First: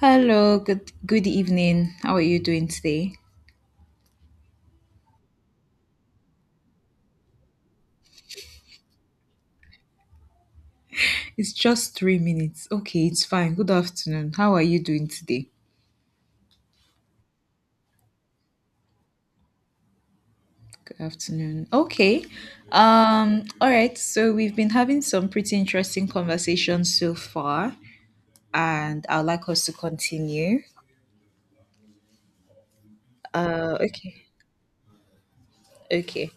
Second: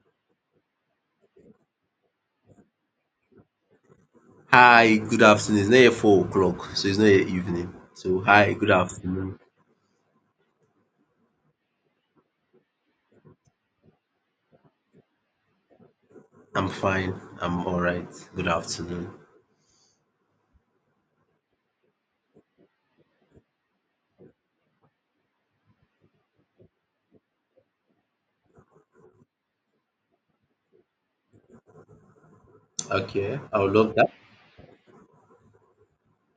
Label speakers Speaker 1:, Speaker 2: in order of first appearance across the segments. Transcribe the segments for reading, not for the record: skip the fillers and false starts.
Speaker 1: Hello, good evening. How are you doing today?
Speaker 2: Hi, good afternoon. It's not yet 4 o'clock, so it's not yet evening. So hi, good afternoon.
Speaker 1: It's just 3 minutes. Okay, it's fine. Good afternoon. How are you doing today?
Speaker 2: I'm fine. I'm all right. Good afternoon.
Speaker 1: Good afternoon. Okay. All right, so we've been having some pretty interesting conversations so far, and I'd like us to continue.
Speaker 2: Okay, I would love that.
Speaker 1: Okay. Okay.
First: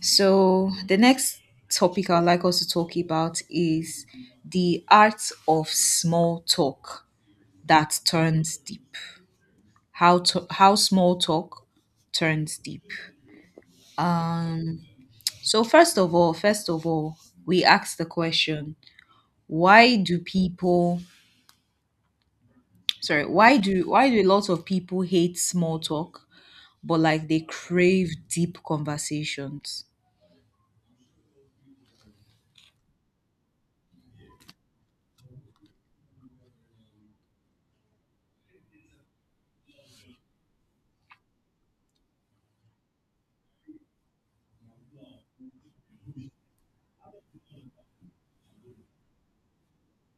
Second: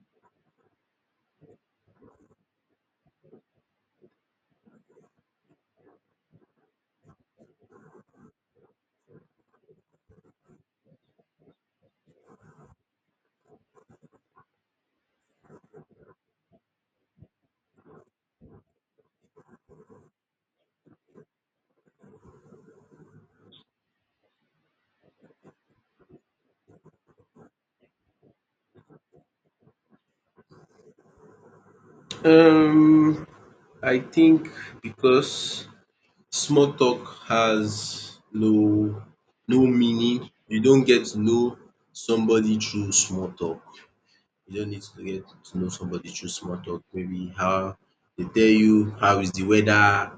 Speaker 1: So the next topic I'd like us to talk about is the art of small talk that turns deep. How small talk turns deep. Um, so first of all, we ask the question: Why do people? Sorry, why do a lot of people hate small talk, but like they crave deep conversations?
Speaker 2: Um, I think because small talk has no meaning. You don't get to know somebody through small talk. You don't need to get to know somebody through small talk. Maybe how they tell you how is the weather.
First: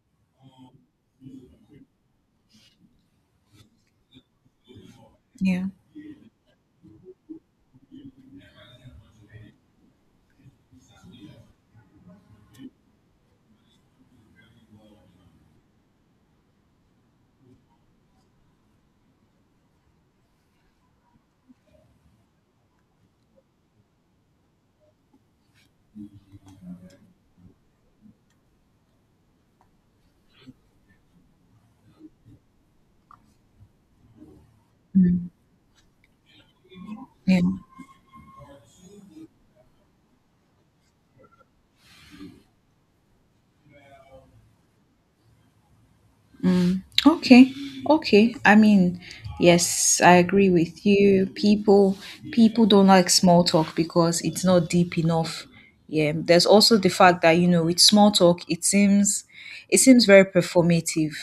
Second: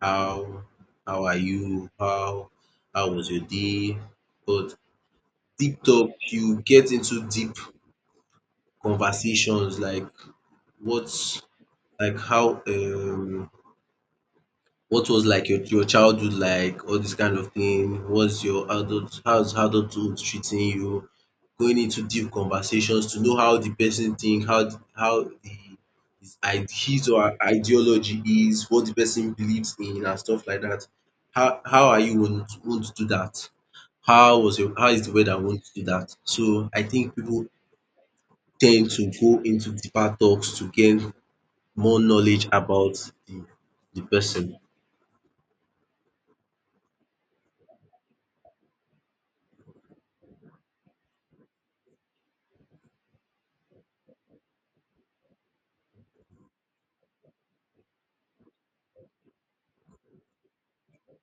Speaker 2: How how are you? How was your day? But
Speaker 1: Yeah.
Speaker 2: deep talk, you get into deep conversations like what's like how what was like your childhood like? All this kind of thing. What's your adult? How's adulthood treating you? Going into deep conversations to know how the person think, how the his or her ideology is, what the person believes in, and stuff like that. How are you won't do that? How was your how is the weather won't do that? So I think
Speaker 1: Yeah.
Speaker 2: people tend to go into deeper talks to gain more knowledge about the the person.
Speaker 1: Okay. Okay. I mean, yes, I agree with you. People don't like small talk because it's not deep enough. Yeah. There's also the fact that, you know, with small talk, it seems very performative.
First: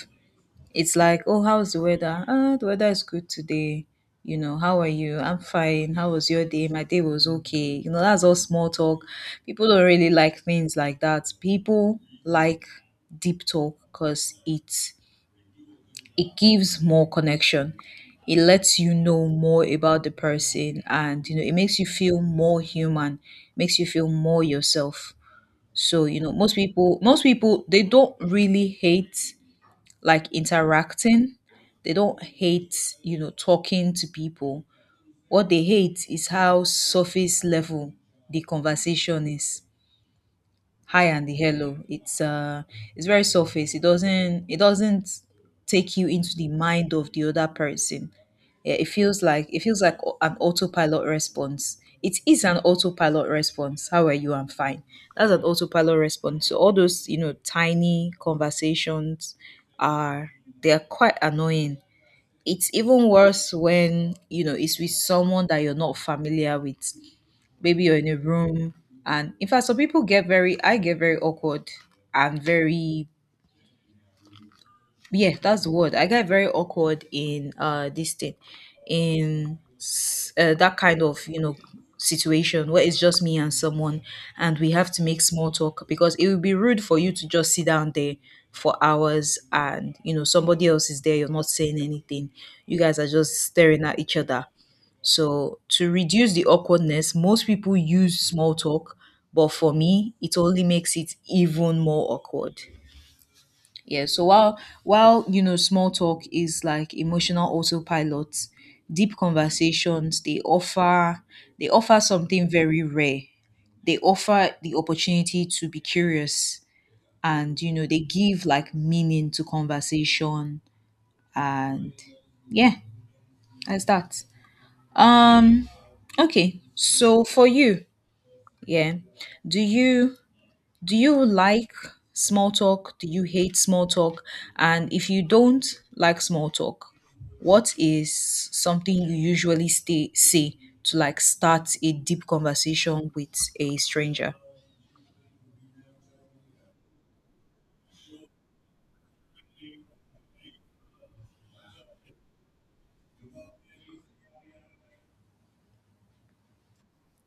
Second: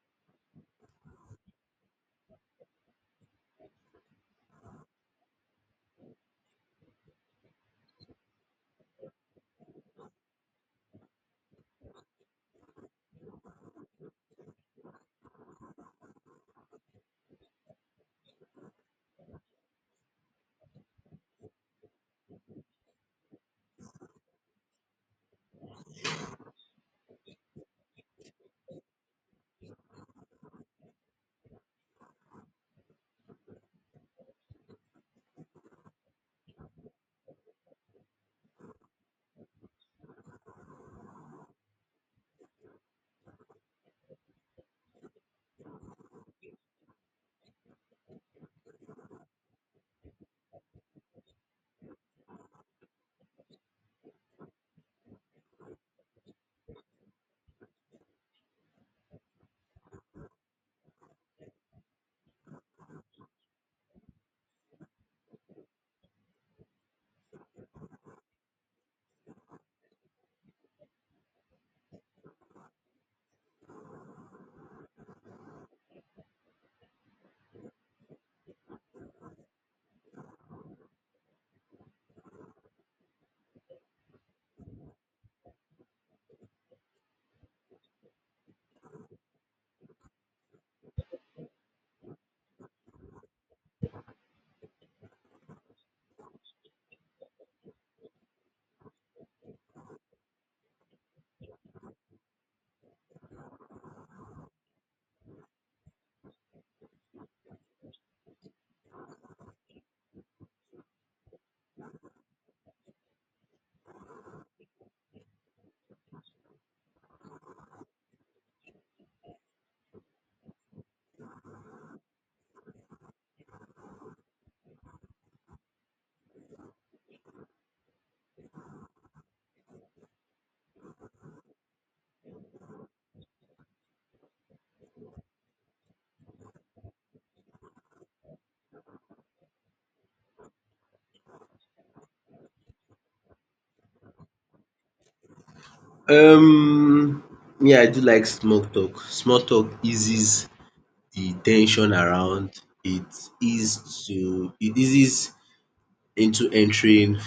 Speaker 1: It's like, "Oh, how's the weather?" "Ah, the weather is good today." You know, "How are you?" "I'm fine." "How was your day?" "My day was okay." You know, that's all small talk. People don't really like things like that. People like deep talk because it gives more connection. It lets you know more about the person, and you know, it makes you feel more human, makes you feel more yourself. So, you know, most people they don't really hate like interacting. They don't hate, you know, talking to people. What they hate is how surface level the conversation is. High and the hello, it's very surface. It doesn't take you into the mind of the other person. Yeah, it feels like an autopilot response. It is an autopilot response. How are you? I'm fine. That's an autopilot response. So all those, you know, tiny conversations, are they are quite annoying. It's even worse when, you know, it's with someone that you're not familiar with, maybe you're in a room. And in fact, some people, get very awkward, and very, yeah, that's the word, I get very awkward in this thing, in that kind of, you know, situation where it's just me and someone, and we have to make small talk because it would be rude for you to just sit down there for hours, and you know, somebody else is there, you're not saying anything, you guys are just staring at each other. So to reduce the awkwardness, most people use small talk, but for me, it only makes it even more awkward. Yeah, so while you know, small talk is like emotional autopilot, deep conversations, they offer something very rare. They offer the opportunity to be curious, and you know, they give like meaning to conversation. And yeah, that's that. Um okay, so for you, yeah, Do you do you like small talk? Do you hate small talk? And if you don't like small talk, what is something you usually stay say to, like, start a deep conversation with a stranger?
Speaker 2: Um, Me, I do like small talk. Small talk eases the tension around. It eases into entering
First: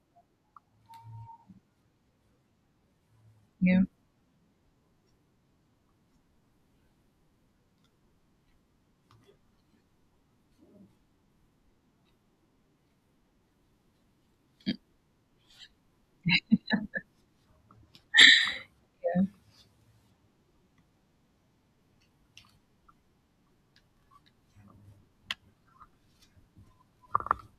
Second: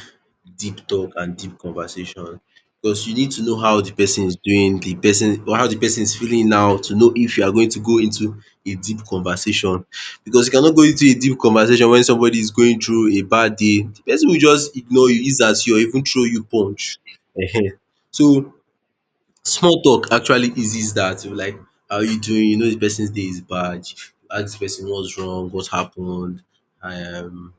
Speaker 2: deep talk and deep conversation because you need to know
Speaker 1: Yeah.
Speaker 2: how the person is doing, the person or how the person is feeling now to know if you are going to go into a deep conversation because you cannot go into a deep conversation when somebody is going through a bad day. The person will just ignore you, ease at you, or even throw you punch. Ehen. So small talk actually eases that. You're like, how are you doing? You know the person's day is bad. You ask the person what's wrong, what happened. Um,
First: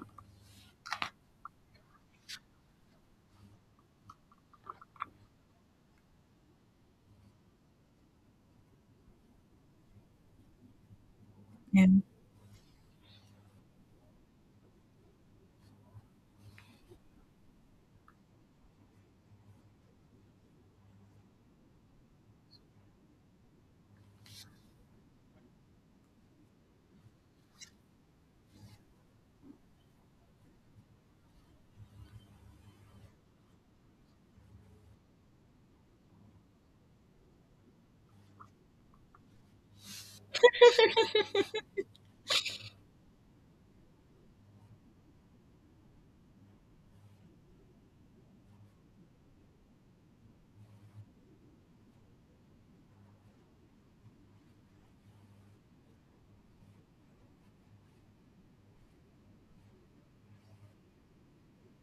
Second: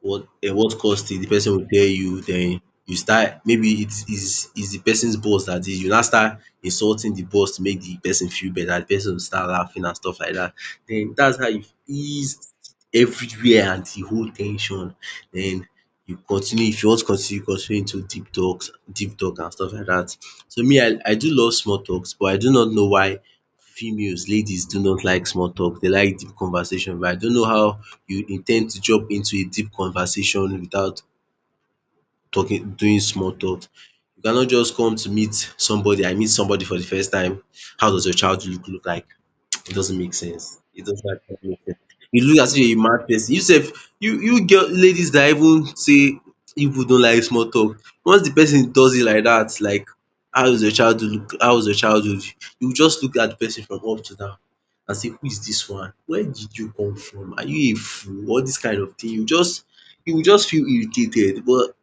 Speaker 2: what what caused it, the person will tell you, then you start maybe it is the person's boss that did, you now start insulting the boss to make the person feel better, the person will start laughing and stuff like that. Then that's how you
Speaker 1: Yeah.
Speaker 2: ease everywhere and the whole ten sion. Then you continue, if you want to continue, continue into deep talk and stuff like that. So me I do love small talks, but I do not know why females, ladies do not like small talk, they like deep conversation, but I don't know how you in ten d to jump into a deep conversation without talking doing small talk. You cannot just come to meet somebody, I meet somebody for the first time, how does your childhood look like? It doesn't make sense. It doesn't actually make sense. You look as if you're a mad person. You sef, you girl ladies that even say you people don't like small talk, once the person does it like dat, like how is your childhood look, how was your childhood, you just look at the person from up to down and say, who is dis one? Where did you come from? Are you a fool? All dis kind of thing. You will just feel irritated, but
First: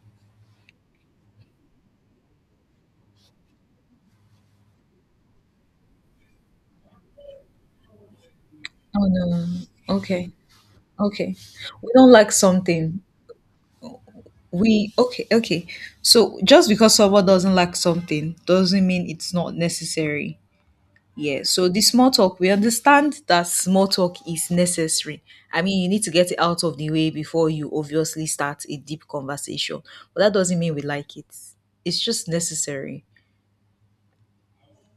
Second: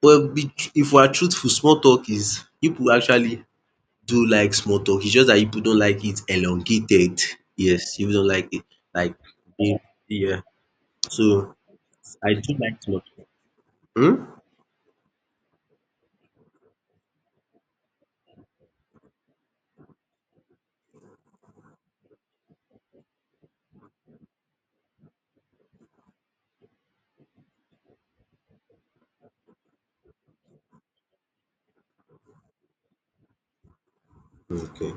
Speaker 2: but be, tr- if we are truthful, small talk, is people actually do like small talk. It's just that people don't like it elongated. Yes, people don't like it
Speaker 1: Oh
Speaker 2: like
Speaker 1: no.
Speaker 2: big.
Speaker 1: Okay.
Speaker 2: Yeah.
Speaker 1: Okay.
Speaker 2: So,
Speaker 1: We don't like something.
Speaker 2: hmm?
Speaker 1: We okay, okay. So just because someone doesn't like something doesn't mean it's not necessary. Yeah, so the small talk, we understand that small talk is necessary. I mean, you need to get it out of the way before you obviously start a deep conversation. But that doesn't mean we like it. It's just necessary.
Speaker 2: Okay.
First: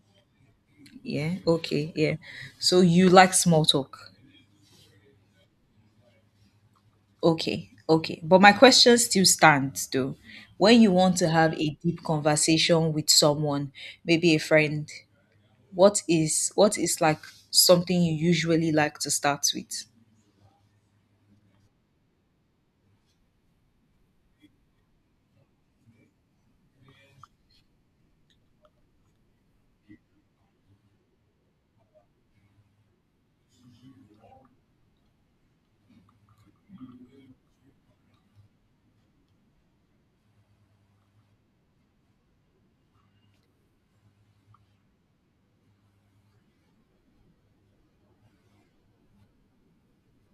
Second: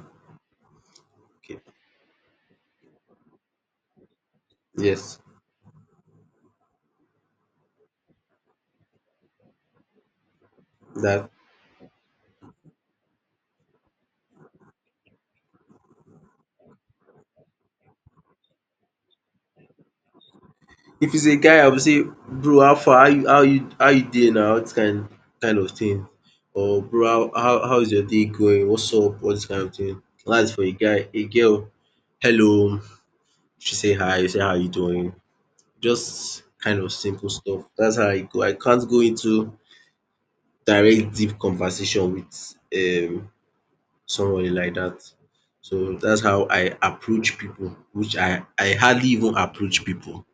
Speaker 1: Yeah,
Speaker 2: Okay.
Speaker 1: okay, yeah. So you like small talk.
Speaker 2: Yes.
Speaker 1: Okay, okay. But my question still stands though. When you want to
Speaker 2: That
Speaker 1: have a deep conversation with someone, maybe a friend, what is like something you usually like to start with?
Speaker 2: if it's a guy, I would say, bro, how far? How you dey now? This kind of thing. Or bro, how is your day going? What's up? All this kind of thing. That's for a guy. A girl, hello. She say hi. You say how you doing? Just kind of simple stuff. That's how I go. I can't go into direct deep conversation with somebody like that. So that's how I approach people, which I hardly even approach people.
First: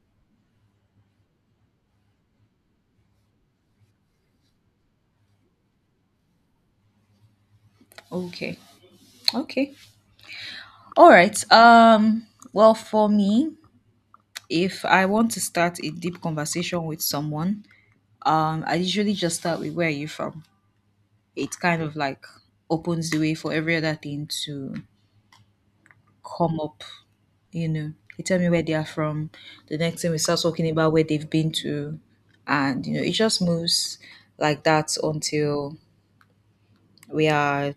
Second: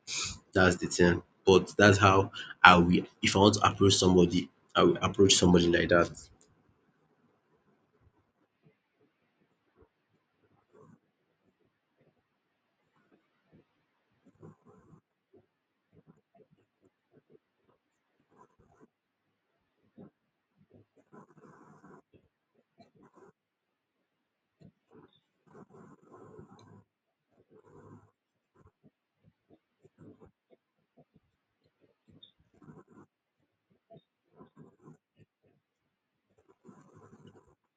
Speaker 2: That's the thing. But that's how I will If I want to approach somebody, I will approach somebody like that.
Speaker 1: Okay. Okay. All right. Well, for me, if I want to start a deep conversation with someone, I usually just start with, where are you from? It kind of like opens the way for every other thing to come up, you know. They tell me where they are from. The next thing, we start talking about where they've been to, and you know, it just moves like that until we are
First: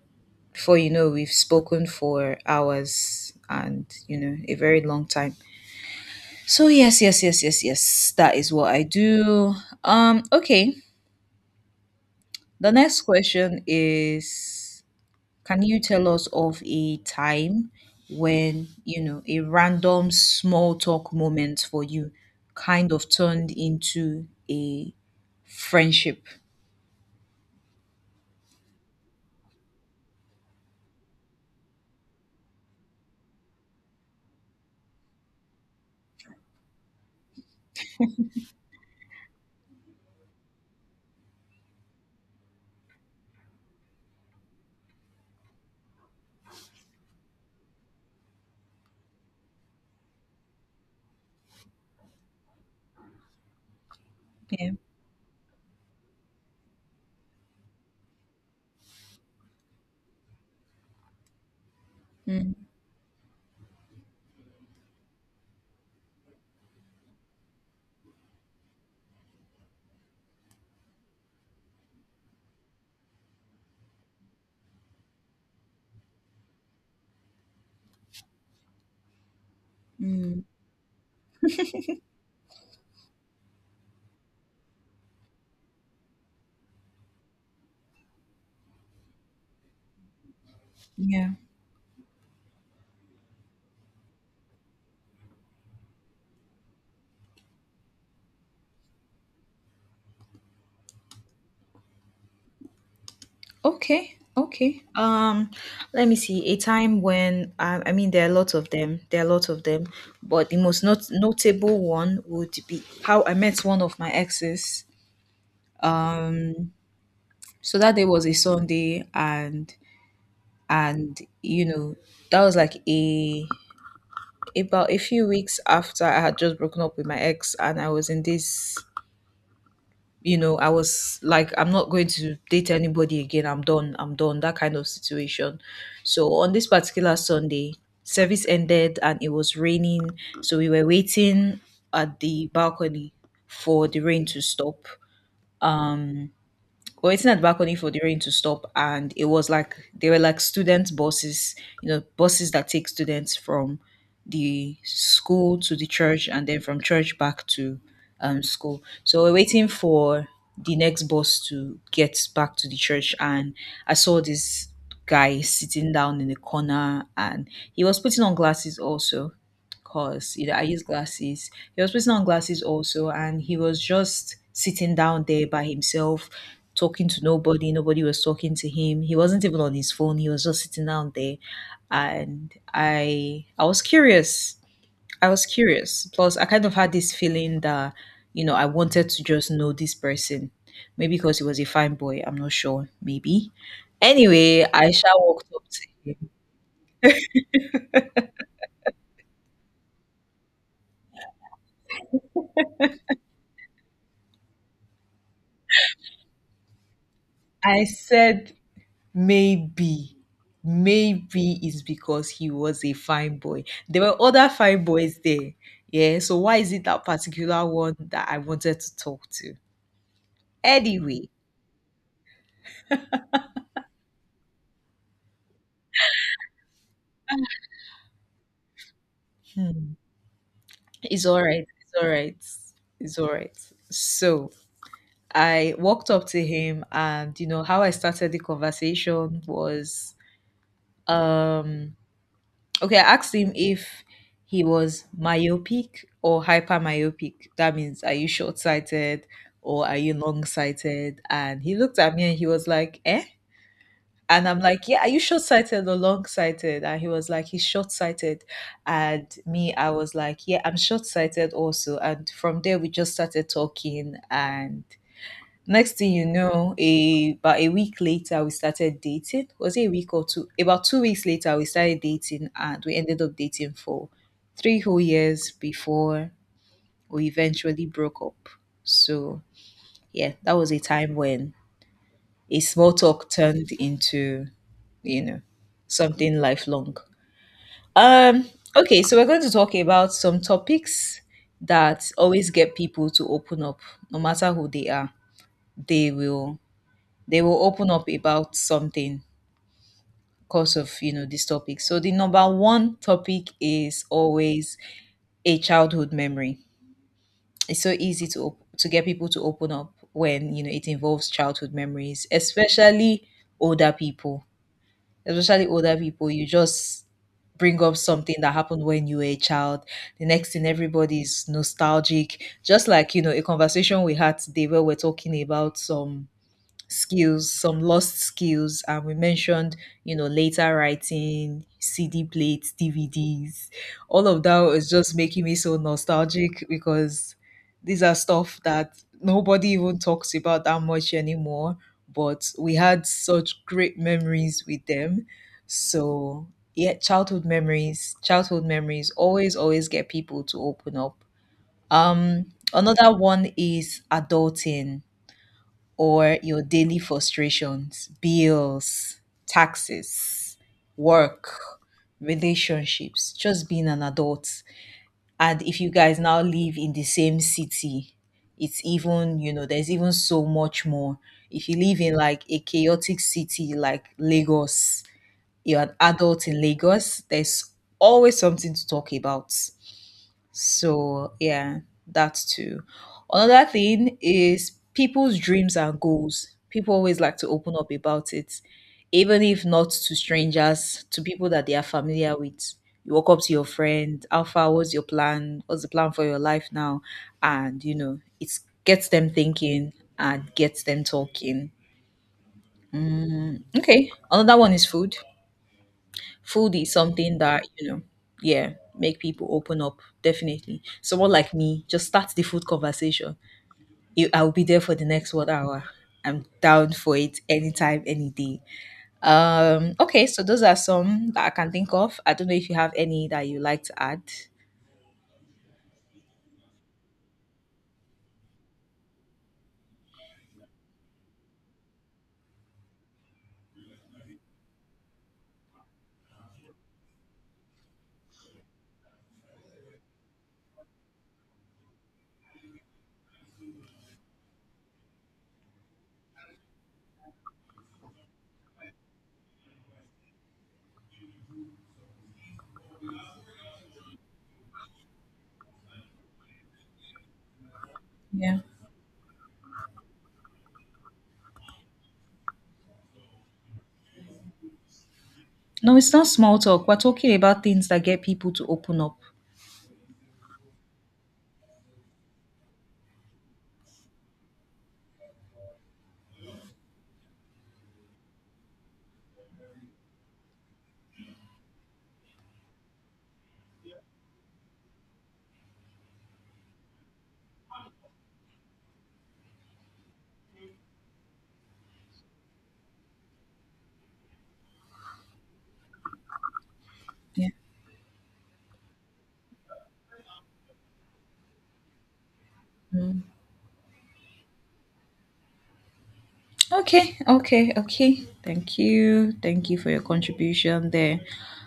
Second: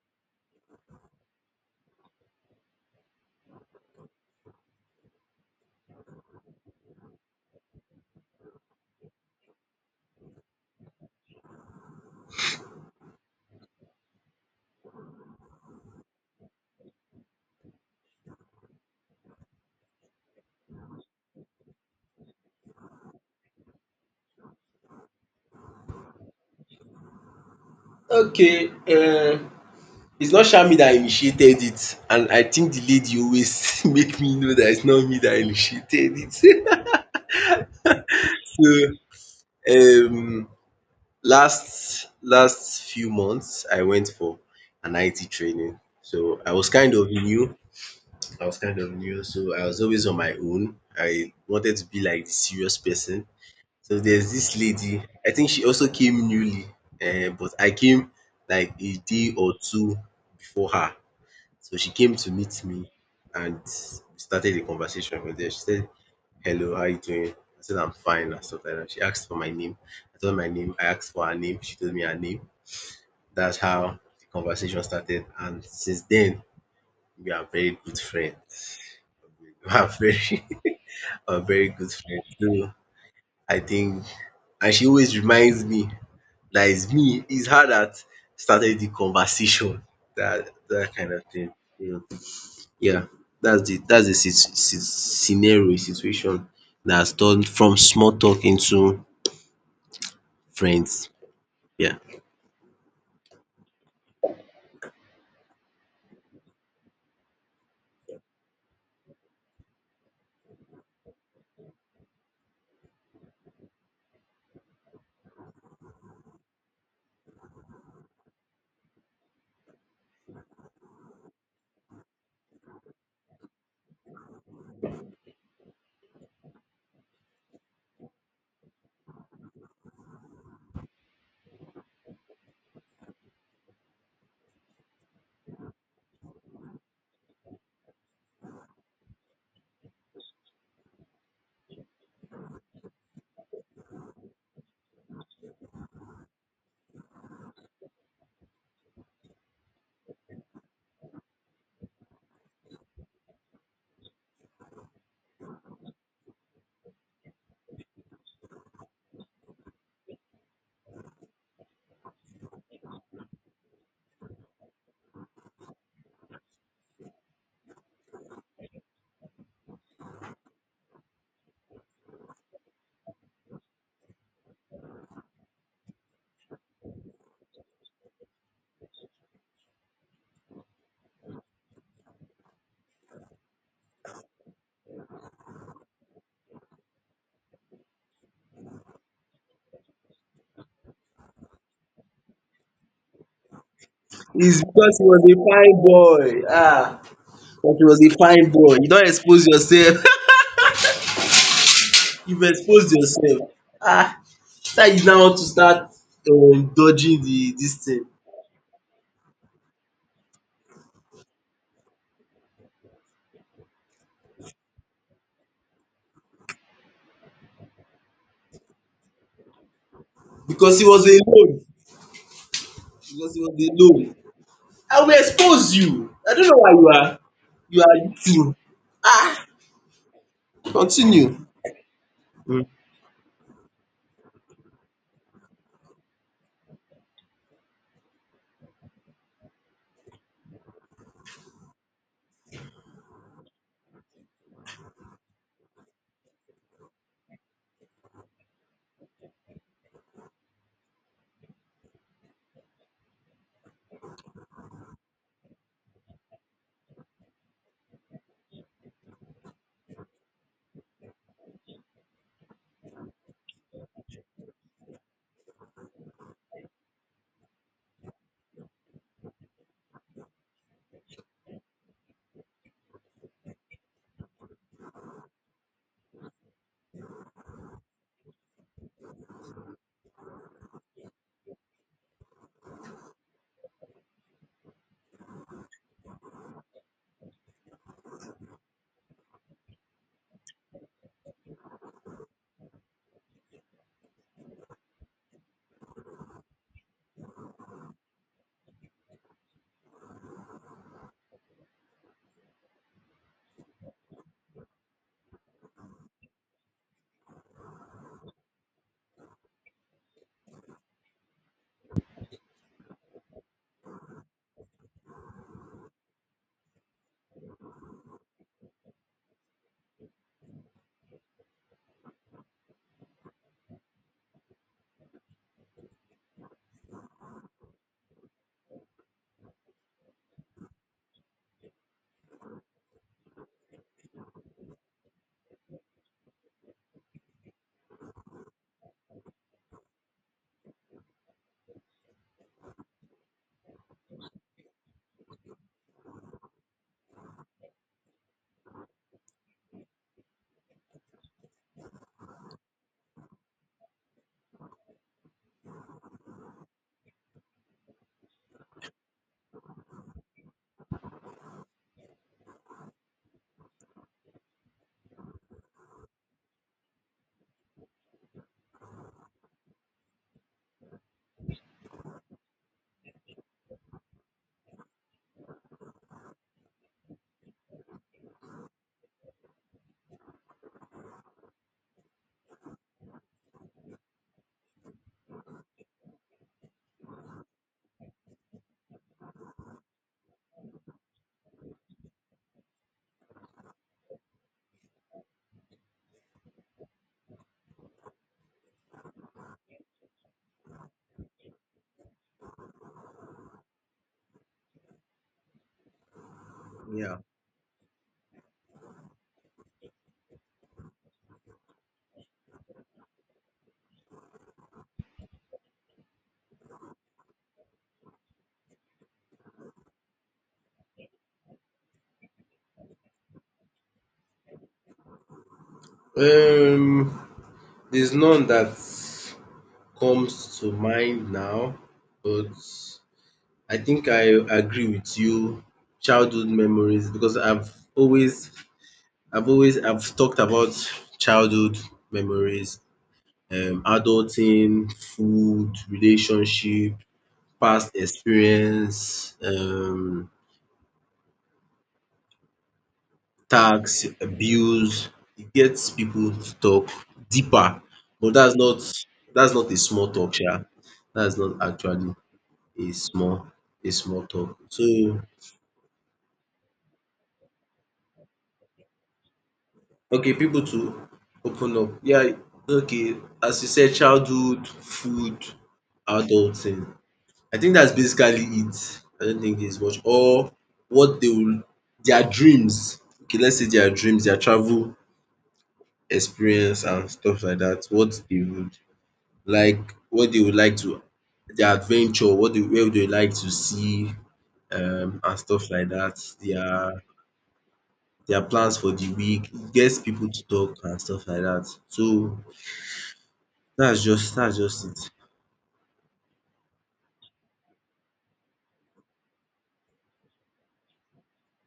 Speaker 1: before you know, we've spoken for hours and, you know, a very long time. So yes, yes, yes, yes, yes. That is what I do. Okay. The next question is, can you tell us of a time when, you know, a random small talk moment for you kind of turned into a friendship?
Speaker 2: Okay. It's not sha me dat initiated it, and I think the lady always make me know that it's not me that initiated it. So um last few months, I went for an IT training. So I was kind of new. I was kind of new, so I was always on my own. I wanted to be like the serious person. So there's this
Speaker 1: Yeah.
Speaker 2: lady. I think she also came newly, but I came like a day or two before her. So she came to
Speaker 1: Mm,
Speaker 2: meet me, and we started a conversation from there. She said, "Hello, how you doing?" I said, "I'm fine," and stuff like that. She asked for my name. I told her my name. I asked for her name. She told me her name. That's how the conversation started, and since then we are very good friends. We are
Speaker 1: mm, mm,
Speaker 2: very, we are very good friends. So I think, and she always reminds me that it's her that started the conversation. That kind of
Speaker 1: yeah.
Speaker 2: thing. So, yeah, that's the sit- sit- scenario situation that has turned from small talk into friends. Yeah.
Speaker 1: Okay, okay. Let me see. A time when I mean, there are lots of them. There are lots of them, but the most not notable one would be how I met one of my exes. Um, so that day was a Sunday, and you know, that was like a about a few weeks after I had just broken up with my ex, and I was in this you know, I was like, I'm not going to date anybody again. I'm done. I'm done. That kind of situation. So on this particular Sunday, service ended and it was raining. So we were waiting at the balcony for the rain to stop. Um, we're waiting at the balcony for the rain to stop, and it was like, they were like student buses, you know, buses that take students from the school to the church, and then from church back to school. So we're waiting for the next bus to get back to the church, and I saw this guy sitting down in the corner, and he was putting on glasses also, because, you know, I use glasses. He was putting on glasses also, and he was just sitting down there by himself, talking to nobody. Nobody was talking to him. He wasn't even on his phone. He was just sitting down there, and I was curious. I was curious. Plus, I kind of had this feeling that, you know, I wanted to just know this person. Maybe because he was a fine boy. I'm not sure. Maybe. Anyway,
Speaker 2: It's because
Speaker 1: Aisha
Speaker 2: he was a
Speaker 1: walked up
Speaker 2: fine
Speaker 1: to him.
Speaker 2: boy. Ah, because he was a fine boy. You don't expose yourself. You've exposed yourself. Ah, now you now want to start dodging the this
Speaker 1: I
Speaker 2: thing
Speaker 1: said, Maybe, maybe it's because he was a fine boy. There were other fine boys there. Yeah. So why is it that particular one that I wanted to talk to?
Speaker 2: because he was
Speaker 1: Anyway,
Speaker 2: alone, because he was alone. I will expose you. I don't know why you are eating. Ah,
Speaker 1: hmm, it's all
Speaker 2: continue.
Speaker 1: right. It's all right.
Speaker 2: Mm.
Speaker 1: It's all right. So I walked up to him, and you know how I started the conversation was, um okay, I asked him if he was myopic or hypermyopic. That means, are you short sighted or are you long sighted? And he looked at me and he was like, eh? And I'm like, yeah, are you short sighted or long sighted? And he was like, he's short sighted. And me, I was like, yeah, I'm short sighted also. And from there, we just started talking, and next thing you know, a about a week later we started dating. Was it a week or two? About 2 weeks later we started dating, and we ended up dating for 3 whole years before we eventually broke up. So yeah, that was a time when a small talk turned into, you know, something lifelong. Um, okay, so we're going to talk about some topics that always get people to open up, no matter who they are. They will they will open up about something because of, you know, this topic. So the number one topic is always a childhood memory. It's so easy to get people to open up when, you know, it involves childhood memories, older people especially older people. You just bring up something that happened when you were a child. The next thing, everybody's nostalgic, just like, you know, a conversation we had today where we're talking about some skills, some lost skills, and we mentioned, you know, later writing, CD plates, DVDs. All of that was just making me so nostalgic, because these are stuff that nobody even talks about that much anymore, but we had such great memories with them. So, yeah, childhood memories, childhood memories, always, always get people to open up. Um, Another one is adulting, or your daily frustrations, bills, taxes, work, relationships, just being an adult. And if you guys now live in the same city, you know, there's even so much more. If you live in like a chaotic city like Lagos, you're an adult in Lagos, there's always something to talk about. So yeah, that's too. Another thing is people's dreams and goals. People always like to open up about it, even if not to strangers, to people that they are familiar with. You walk up to your friend, how far was your plan? What's the plan for your life now? And you know, it gets them thinking and gets them talking. Okay, another one is food. Food is
Speaker 2: Yeah.
Speaker 1: something that you know. Yeah, make people open up, definitely. Someone like me, just start the food conversation. I'll be there for the next 1 hour. I'm down for it anytime, any day. Okay, so those are some that I can think of. I don't know if you have any that you like to add.
Speaker 2: Um, there's none that comes to mind now, but I think I agree with you. Childhood memories, because I've talked about childhood memories, adulting, food, relationship, past experience, tax, bills. It gets people to talk deeper, but
Speaker 1: Yeah.
Speaker 2: that's not a small talk, sha. That's not actually a small a small talk. So
Speaker 1: No, it's not small talk, we're talking about things that get people to open up.
Speaker 2: okay, people to open up. Yeah, okay. As you said, childhood, food, adulting. I think that's basically it. I don't think there's much or what they will their dreams. Okay, let's say their dreams, their travel experience, and stuff like that. What they would like, what they would like to their adventure, what they where they would like to see, and stuff like that. Their
Speaker 1: Yeah.
Speaker 2: their plans for the week. It gets people to talk and stuff like that. So that's just it.
Speaker 1: Okay, okay, okay. Thank you. Thank you for your contribution there.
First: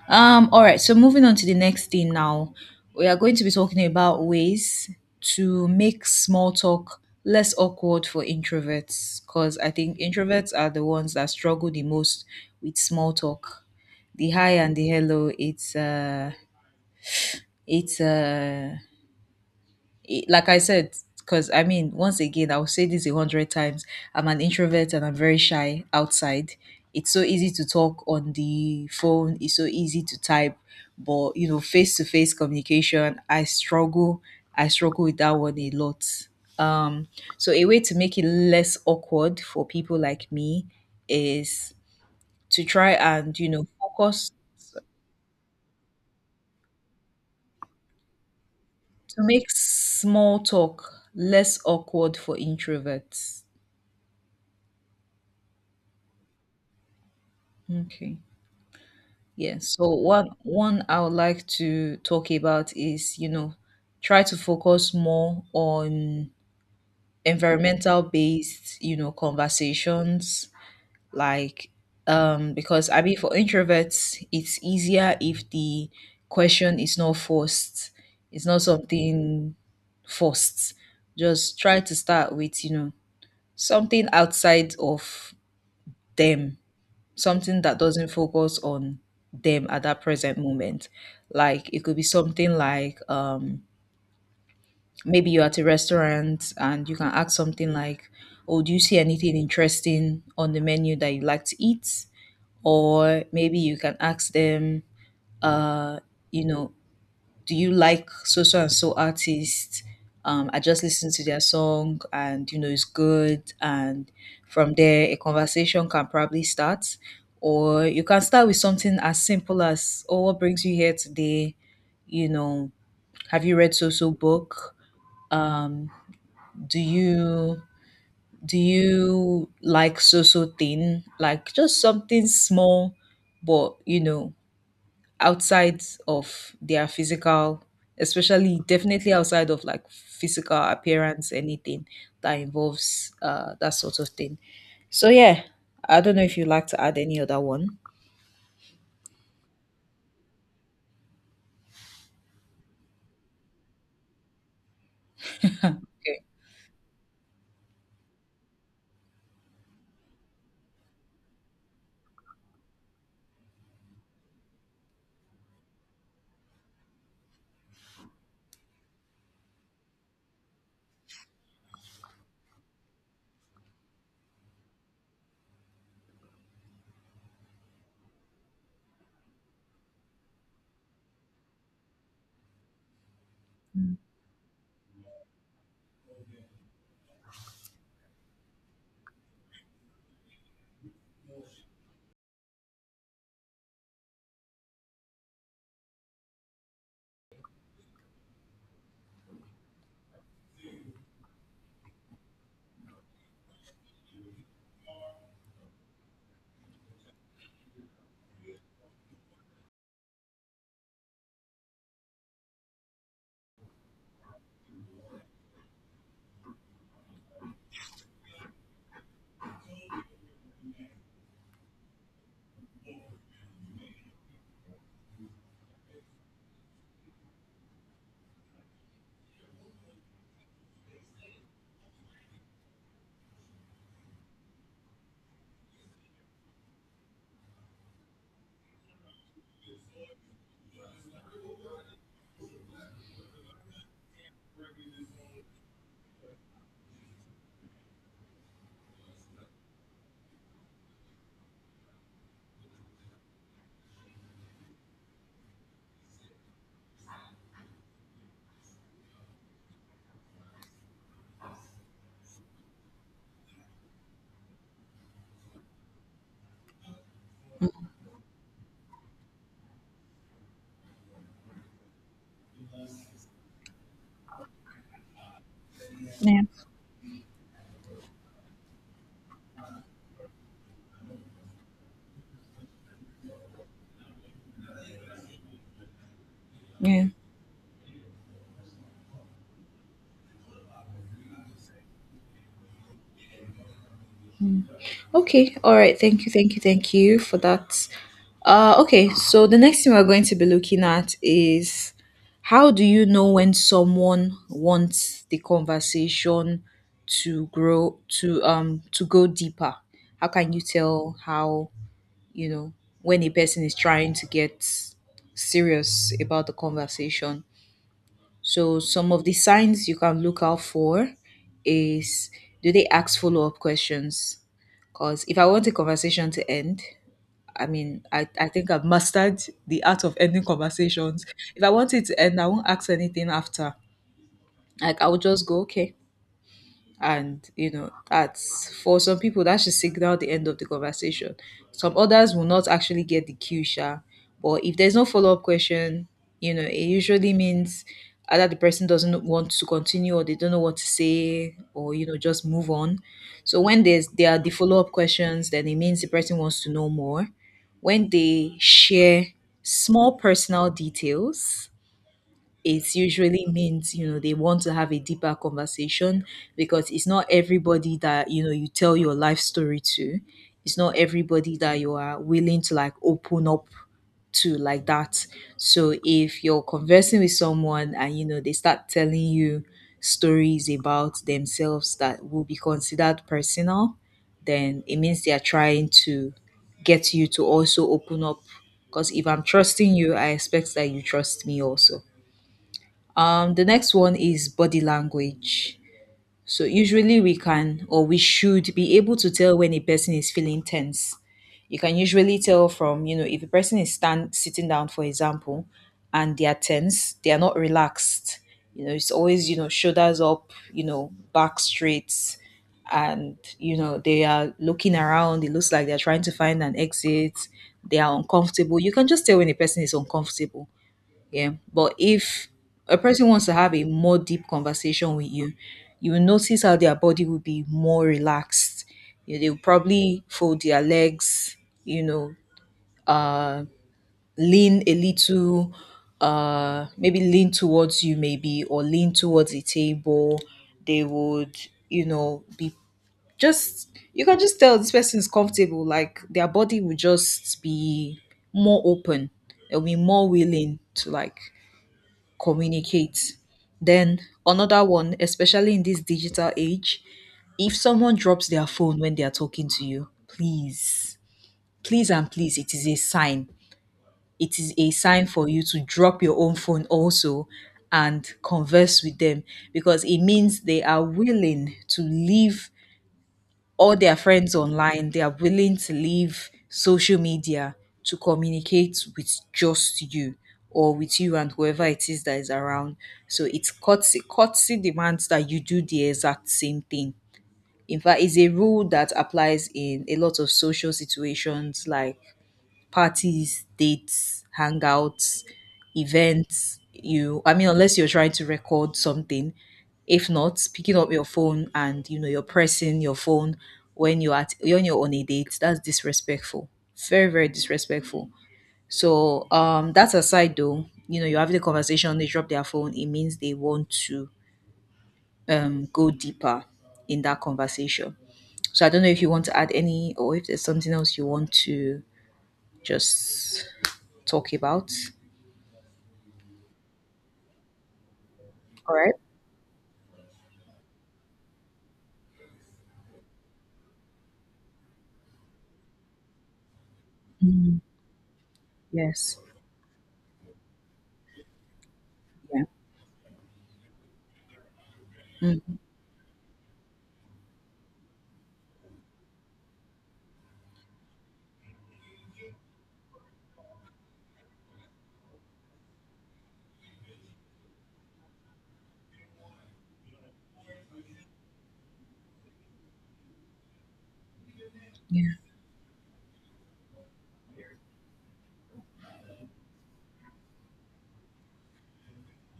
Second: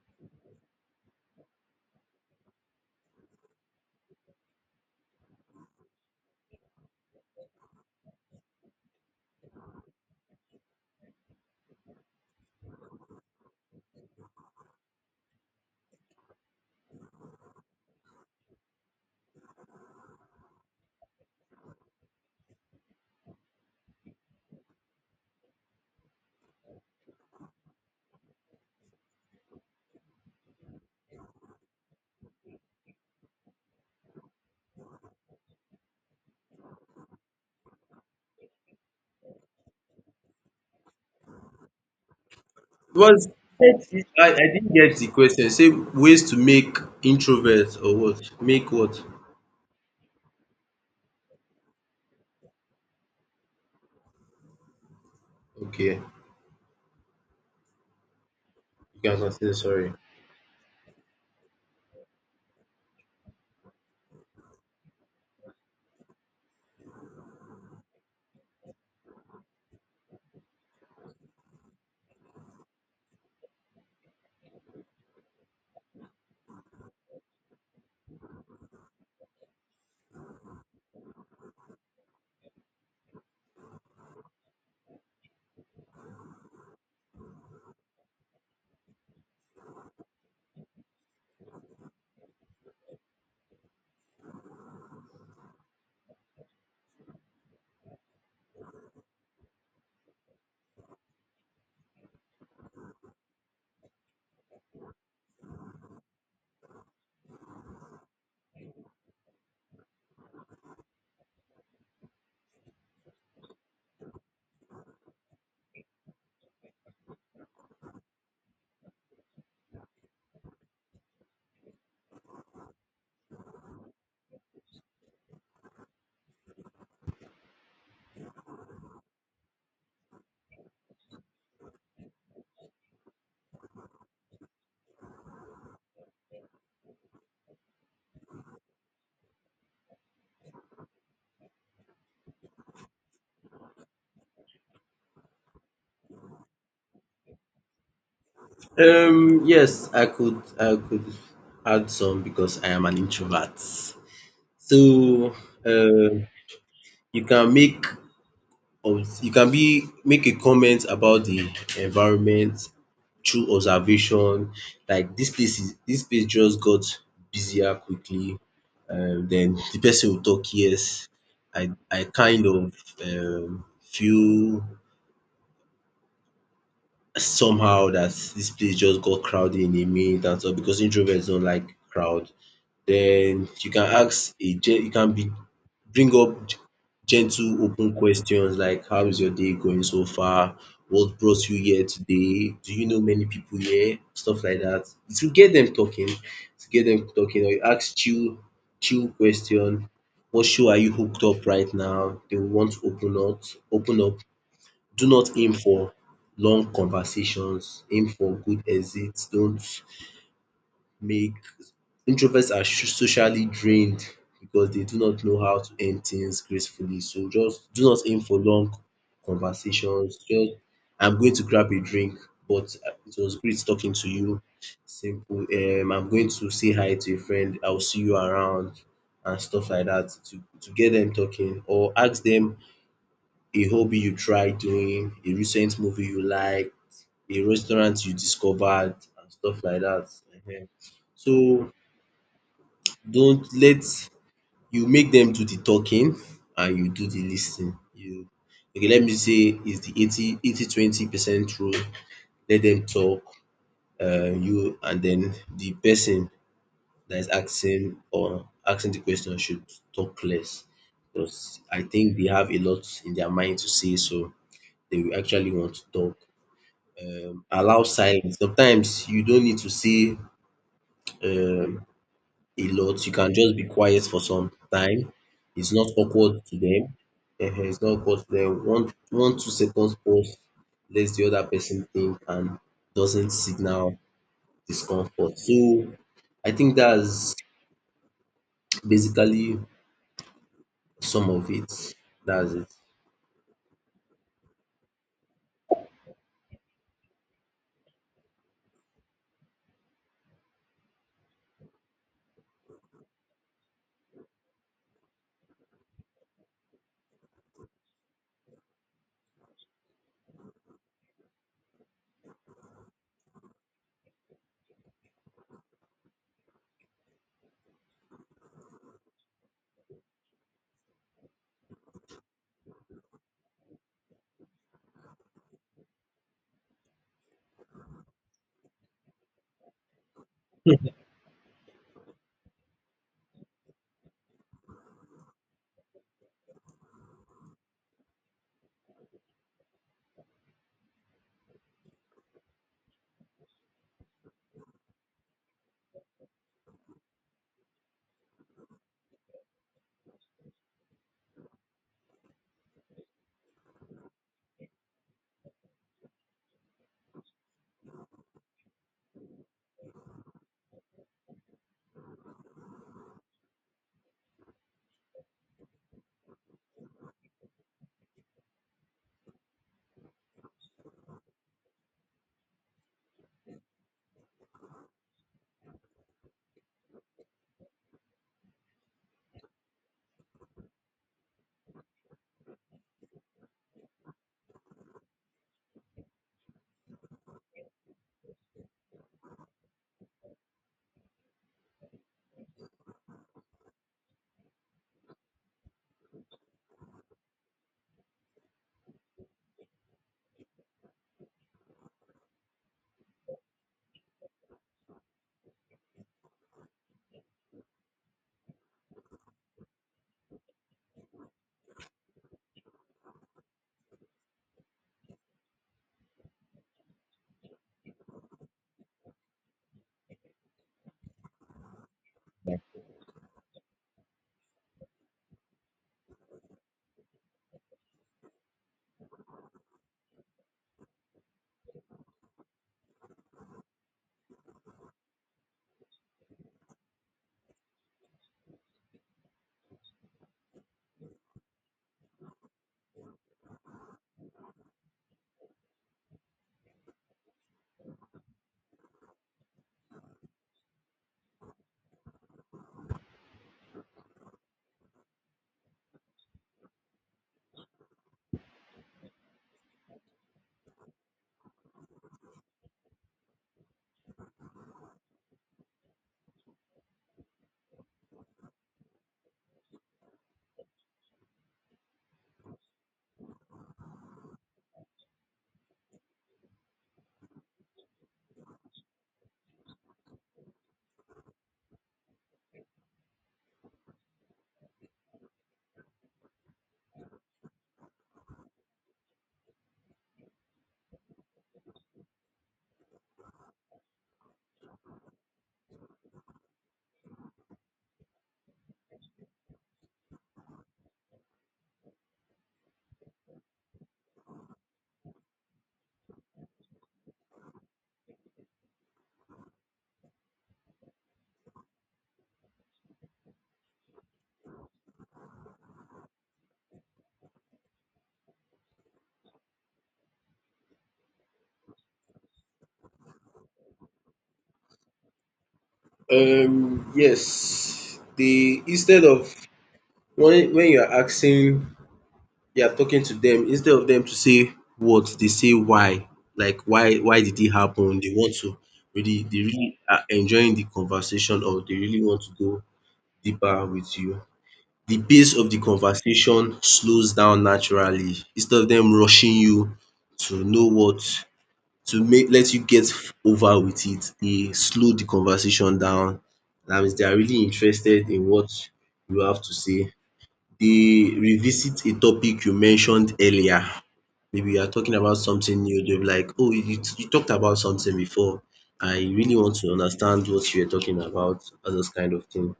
Speaker 1: All right, so moving on to the next thing now. We are going to be talking about ways to make small talk less awkward for introverts, because I think introverts are the ones that struggle the most with small talk. The hi and the hello, it's uh like I said, because I mean, once again, I'll say this 100 times. I'm an introvert and I'm very shy outside. It's so easy to talk on the phone, it's so easy to type, but you know, face to face communication, I struggle. I struggle with that one a lot. Um, so a way to make it less awkward for people like me is to try
Speaker 2: It was
Speaker 1: and, focus
Speaker 2: I didn't get the question. Say ways to make introverts or what? Make what?
Speaker 1: to make small talk less awkward for introverts.
Speaker 2: Okay,
Speaker 1: Okay.
Speaker 2: you can continue.
Speaker 1: Yeah. So
Speaker 2: Sorry.
Speaker 1: what one I would like to talk about is, try to focus more on environmental based, conversations like. Because I mean, for introverts it's easier if the question is not forced. It's not something forced. Just try to start with, something outside of them, something that doesn't focus on them at that present moment. Like, it could be something like. Maybe you're at a restaurant and you can ask something like, "Oh, do you see anything interesting on the menu that you like to eat?" Or maybe you can ask them, uh, you know, do you like so so and so artist? I just listened to their song and you know it's good, and from there a conversation can probably start. Or you can start with something as simple as, oh, what brings you here today? You know, have you read so so book? Um, do you do you like so so thing? Like, just something small, but you know, outside of their physical, especially definitely outside of like physical appearance, anything that involves that sort of thing. So yeah, I don't know if you'd like to add any other one.
Speaker 2: Yes, I could add some because I am an introvert. So,
Speaker 1: Okay.
Speaker 2: um, you can make you can be make a comment about the environment through observation, like this place just got busier quickly. Den the person will talk. Yes, I kind of feel somehow that this place just got crowded in a minute, and so, because introverts don't like crowd, then you can you can be bring up gentle open questions like, how is your day going so far? What brought you here today? Do you know many people here? Stuff like that. It will get them talking, or you ask chill question. What show are you hooked up right now? They will want to open up. Do not aim for long conversations, aim for good exits. Don't make Introverts are socially drained because they do not know how to end things gracefully. So just do not aim for long conversations. Just I'm going to grab a drink, but it was great talking to you. Simple. I'm going to say hi to a friend. I'll see you around and stuff like that, to get them talking, or ask them a hobby you tried doing, a recent movie you like, a restaurant you discovered, and stuff like that. Ehen. So don't let you make them do the talking and you do the lis ten ing. You Okay, let me say is the eighty twenty percent rule. Let them talk. You and then The person that is asking or asking the question should talk less, because I think they have a lot in their mind to say, so they will actually want to talk. Allow silence. Sometimes you don't need to say um a lot. You can just be quiet for some time. It's not awkward
Speaker 1: Yeah.
Speaker 2: to them. Ehen, it's not awkward to them. One, 2 seconds pause lets the other person think and doesn't signal discomfort. So I think
Speaker 1: Yeah.
Speaker 2: that's basically some of it. That's it.
Speaker 1: Okay, all right. Thank you, thank you, thank you for that. Okay, so the next thing we're going to be looking at is, how do you know when someone wants the conversation to grow to go deeper? How can you tell, how you know when a person is trying to get serious about the conversation? So some of the signs you can look out for is, do they ask follow up questions? Because if I want a conversation to end, I mean, I think I've mastered the art of ending conversations. If I want it to end, I won't ask anything after. Like, I will just go, okay, and you know that's for some people. That should signal the end of the conversation. Some others will not actually get the cue, sha, but if there's no follow-up question, you know it usually means either the person doesn't want to continue, or they don't know what to say, or you know, just move on. So when there are the follow-up questions, then it means the person wants to know more. When they share small personal details, it usually means, you know, they want to have a deeper conversation, because it's not everybody that, you know, you tell your life story to. It's not everybody that you are willing to like open up to, like that. So if you're conversing with someone and you know they start telling you stories about themselves that will be considered personal, then it means they are trying to get you to also open up, because if I'm trusting you, I expect that you trust me also. The next one is body language. So usually we can, or we should be able to tell when a person is feeling tense. You can usually tell from, you know, if a person is stand sitting down, for example, and they are tense, they are not relaxed. You know, it's always, you know, shoulders up, you know, back straight, and you know, they are looking around. It looks like they're trying to find an exit. They are uncomfortable. You can just tell when a person is uncomfortable, yeah. But if a person wants to have a more deep conversation with you, you will notice how their body will be more relaxed. You know, they'll probably fold their legs, you know, uh, lean a little, maybe lean towards you, maybe, or lean towards the table. They would, you know, be just, you can just tell this person is comfortable. Like, their body will just be more open. They'll be more willing to like communicate. Then another one, especially in this digital age, if someone drops their phone when they are talking to you, please, please and please, it is a sign. It is a sign for you to drop your own phone also and converse with them, because it means they are willing to leave all their friends online, they are willing to leave social media to communicate with just you, or with you and whoever it is that is around. So it's courtesy. Courtesy demands that you do the exact same thing. In fact, it's a rule that applies in a lot of social situations like parties, dates, hangouts, events. You, I mean, unless you're trying to record something. If not, picking up your phone and you know, you're pressing your phone when you're on a date, that's disrespectful. Very, very disrespectful. So that aside though, you know, you're having a conversation, they drop their phone, it means they want to go deeper in that conversation. So I don't know if you want to add any, or if there's something else you want to just talk about.
Speaker 2: Yes, the
Speaker 1: All
Speaker 2: instead
Speaker 1: right.
Speaker 2: of when you are asking they are talking to them, instead of them to say what they say why, like why did it happen, they want to really
Speaker 1: Yes.
Speaker 2: they really are enjoying the conversation, or they really want to
Speaker 1: Yeah.
Speaker 2: go deeper with you. The pace of the
Speaker 1: Mm.
Speaker 2: conversation slows down naturally instead of them rushing you to know what to make let you get over with it. They slow the conversation down. That means they are really interested in what you have to say. They revisit a topic you mentioned earlier. Maybe you are talking about
Speaker 1: Yeah.
Speaker 2: something new, they'll be like, "Oh, you talked about something before. I really want to understand what you are talking about," all those kind of thing.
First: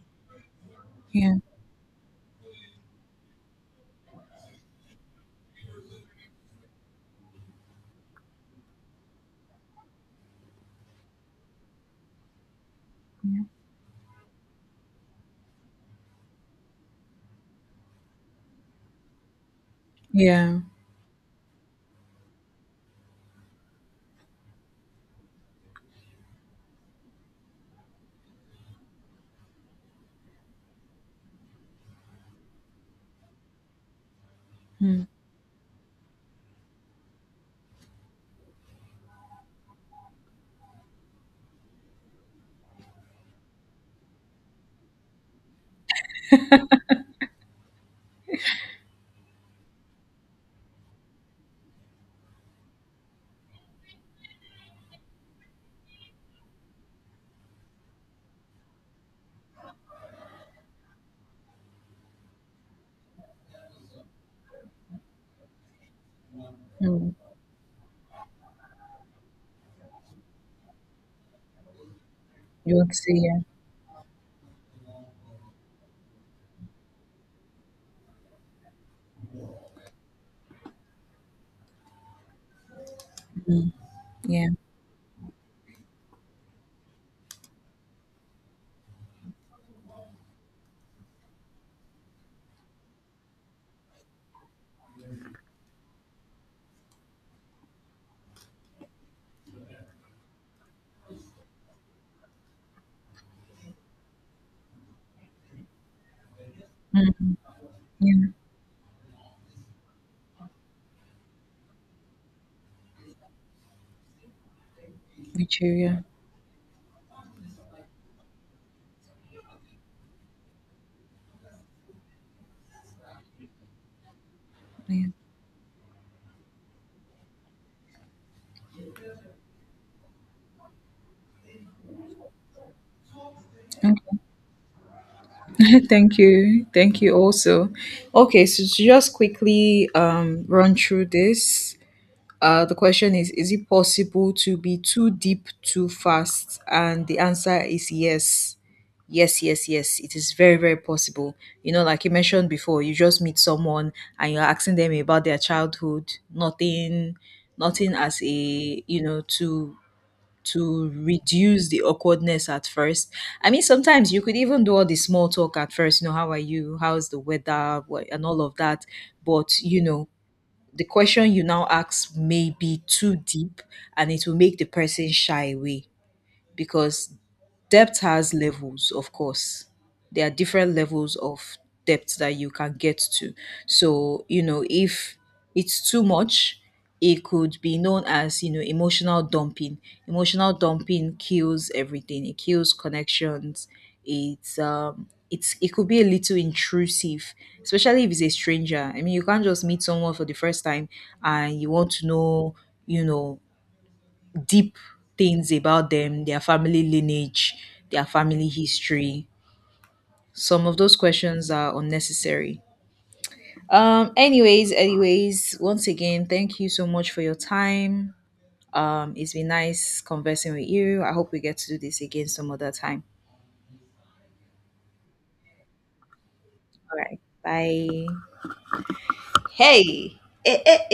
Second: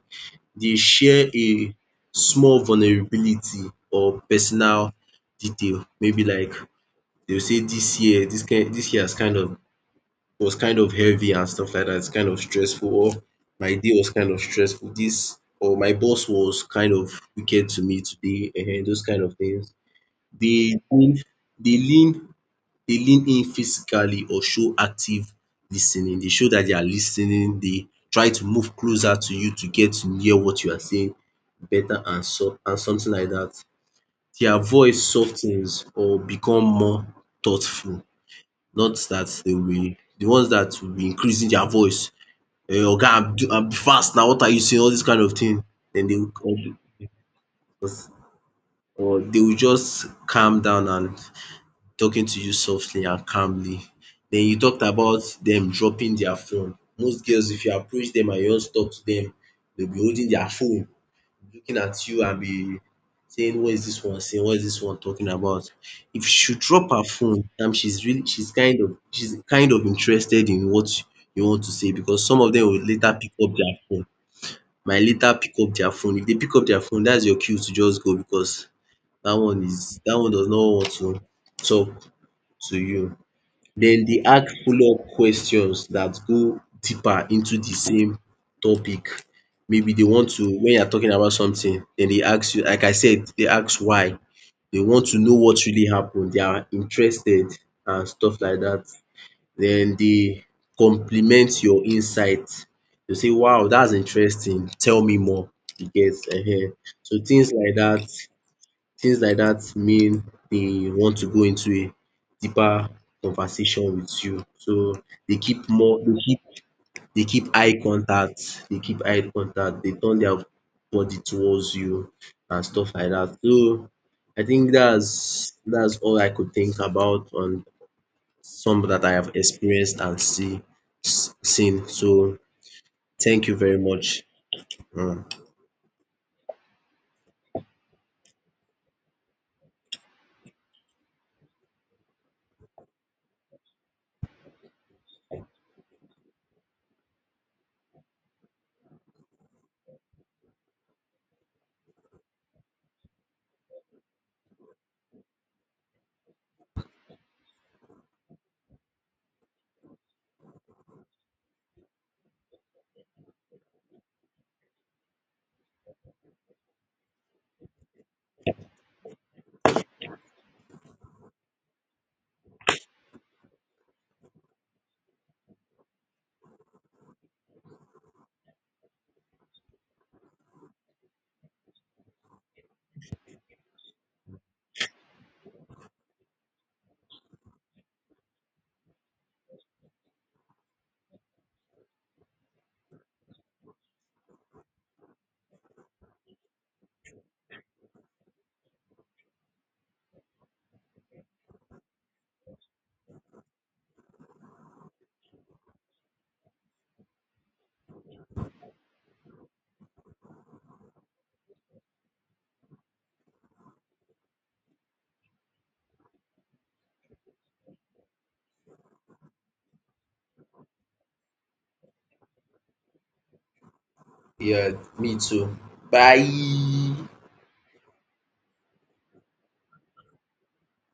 Speaker 2: They share
Speaker 1: Yeah.
Speaker 2: a small vulnerability or personal detail. Maybe like they'll say, this year, this year has was kind of heavy and stuff like that. It's kind of stressful, or my day was kind of stressful. This or my boss was kind of wicked to me today, those kind of things.
Speaker 1: Yeah.
Speaker 2: They lean they lean Dey lean in physically or show active lis ten ing. Dey show dat they are lis ten ing, dey try to move closer to you to get to hear what you are saying better, and so and something like dat. Their voice sof ten s or become more thoughtful. Not dat they will the ones dat will be increasing their voice. "Oga abi fast now, what are you saying?" All dis kind of thing. Then they will come or They will just calm down and talking to you softly and calmly. Den you talked about dem dropping their phone. Most girls, if you approach dem and you want to talk to dem, dey be holding their phone, looking at you, and be saying, "what is dis one saying, what is dis one talking about?" If she drop her
Speaker 1: Mm.
Speaker 2: phone, dat means she's kind of interested in what you want to say, because some of dem
Speaker 1: You
Speaker 2: will
Speaker 1: would say.
Speaker 2: later pick
Speaker 1: Yeah.
Speaker 2: up their phone, might later pick up their phone. If dey pick up their phone, dats your cue to just go, because dat one does not want to talk to you. Den dey
Speaker 1: Yeah.
Speaker 2: ask follow up questions dat go deeper into de same topic. Maybe dey want to wen you are talking about something dem dey ask you, like I said, dey ask why. Dey want to know what really happen, dey are interested and stuff like dat. Den dey compliment your insight, dey say, "wow dats interesting tell me more," you get. So
Speaker 1: Yeah.
Speaker 2: things like that mean they want to go into a deeper conversation with you. So they
Speaker 1: Me
Speaker 2: keep
Speaker 1: too.
Speaker 2: more
Speaker 1: Yeah.
Speaker 2: they keep they keep eye contact, they turn their body towards you and stuff like that. So I think
Speaker 1: Yeah.
Speaker 2: that's all I could think about on some that I have experienced and seen. So thank you very
Speaker 1: Okay.
Speaker 2: much. um
Speaker 1: Thank you. Thank you also. Okay, so to just quickly run through this. The question is it possible to be too deep too fast? And the answer is yes. Yes, yes, yes. It is very, very possible. You know, like you mentioned before, you just meet someone and you're asking them about their childhood, nothing, nothing as a, you know, to reduce the awkwardness at first. I mean, sometimes you could even do all the small talk at first, you know, how are you? How's the weather? What, and all of that. But, you know, the question you now ask may be too deep, and it will make the person shy away, because debt has levels, of course. There are different levels of debt that you can get to. So, you know, if it's too much, it could be known as, you know, emotional dumping. Emotional dumping kills everything. It kills connections. It could be a little intrusive, especially if it's a stranger. I mean, you can't just meet someone for the first time and you want to know, you know, deep things about them, their family lineage, their family history. Some of those questions are unnecessary. Anyways, anyways, once again, thank you so much for your time. It's been nice conversing with you. I hope we get to do this again some other time.
Speaker 2: Yeah, me too. Bye.
Speaker 1: All right. Bye. Hey. Eh, eh, eh.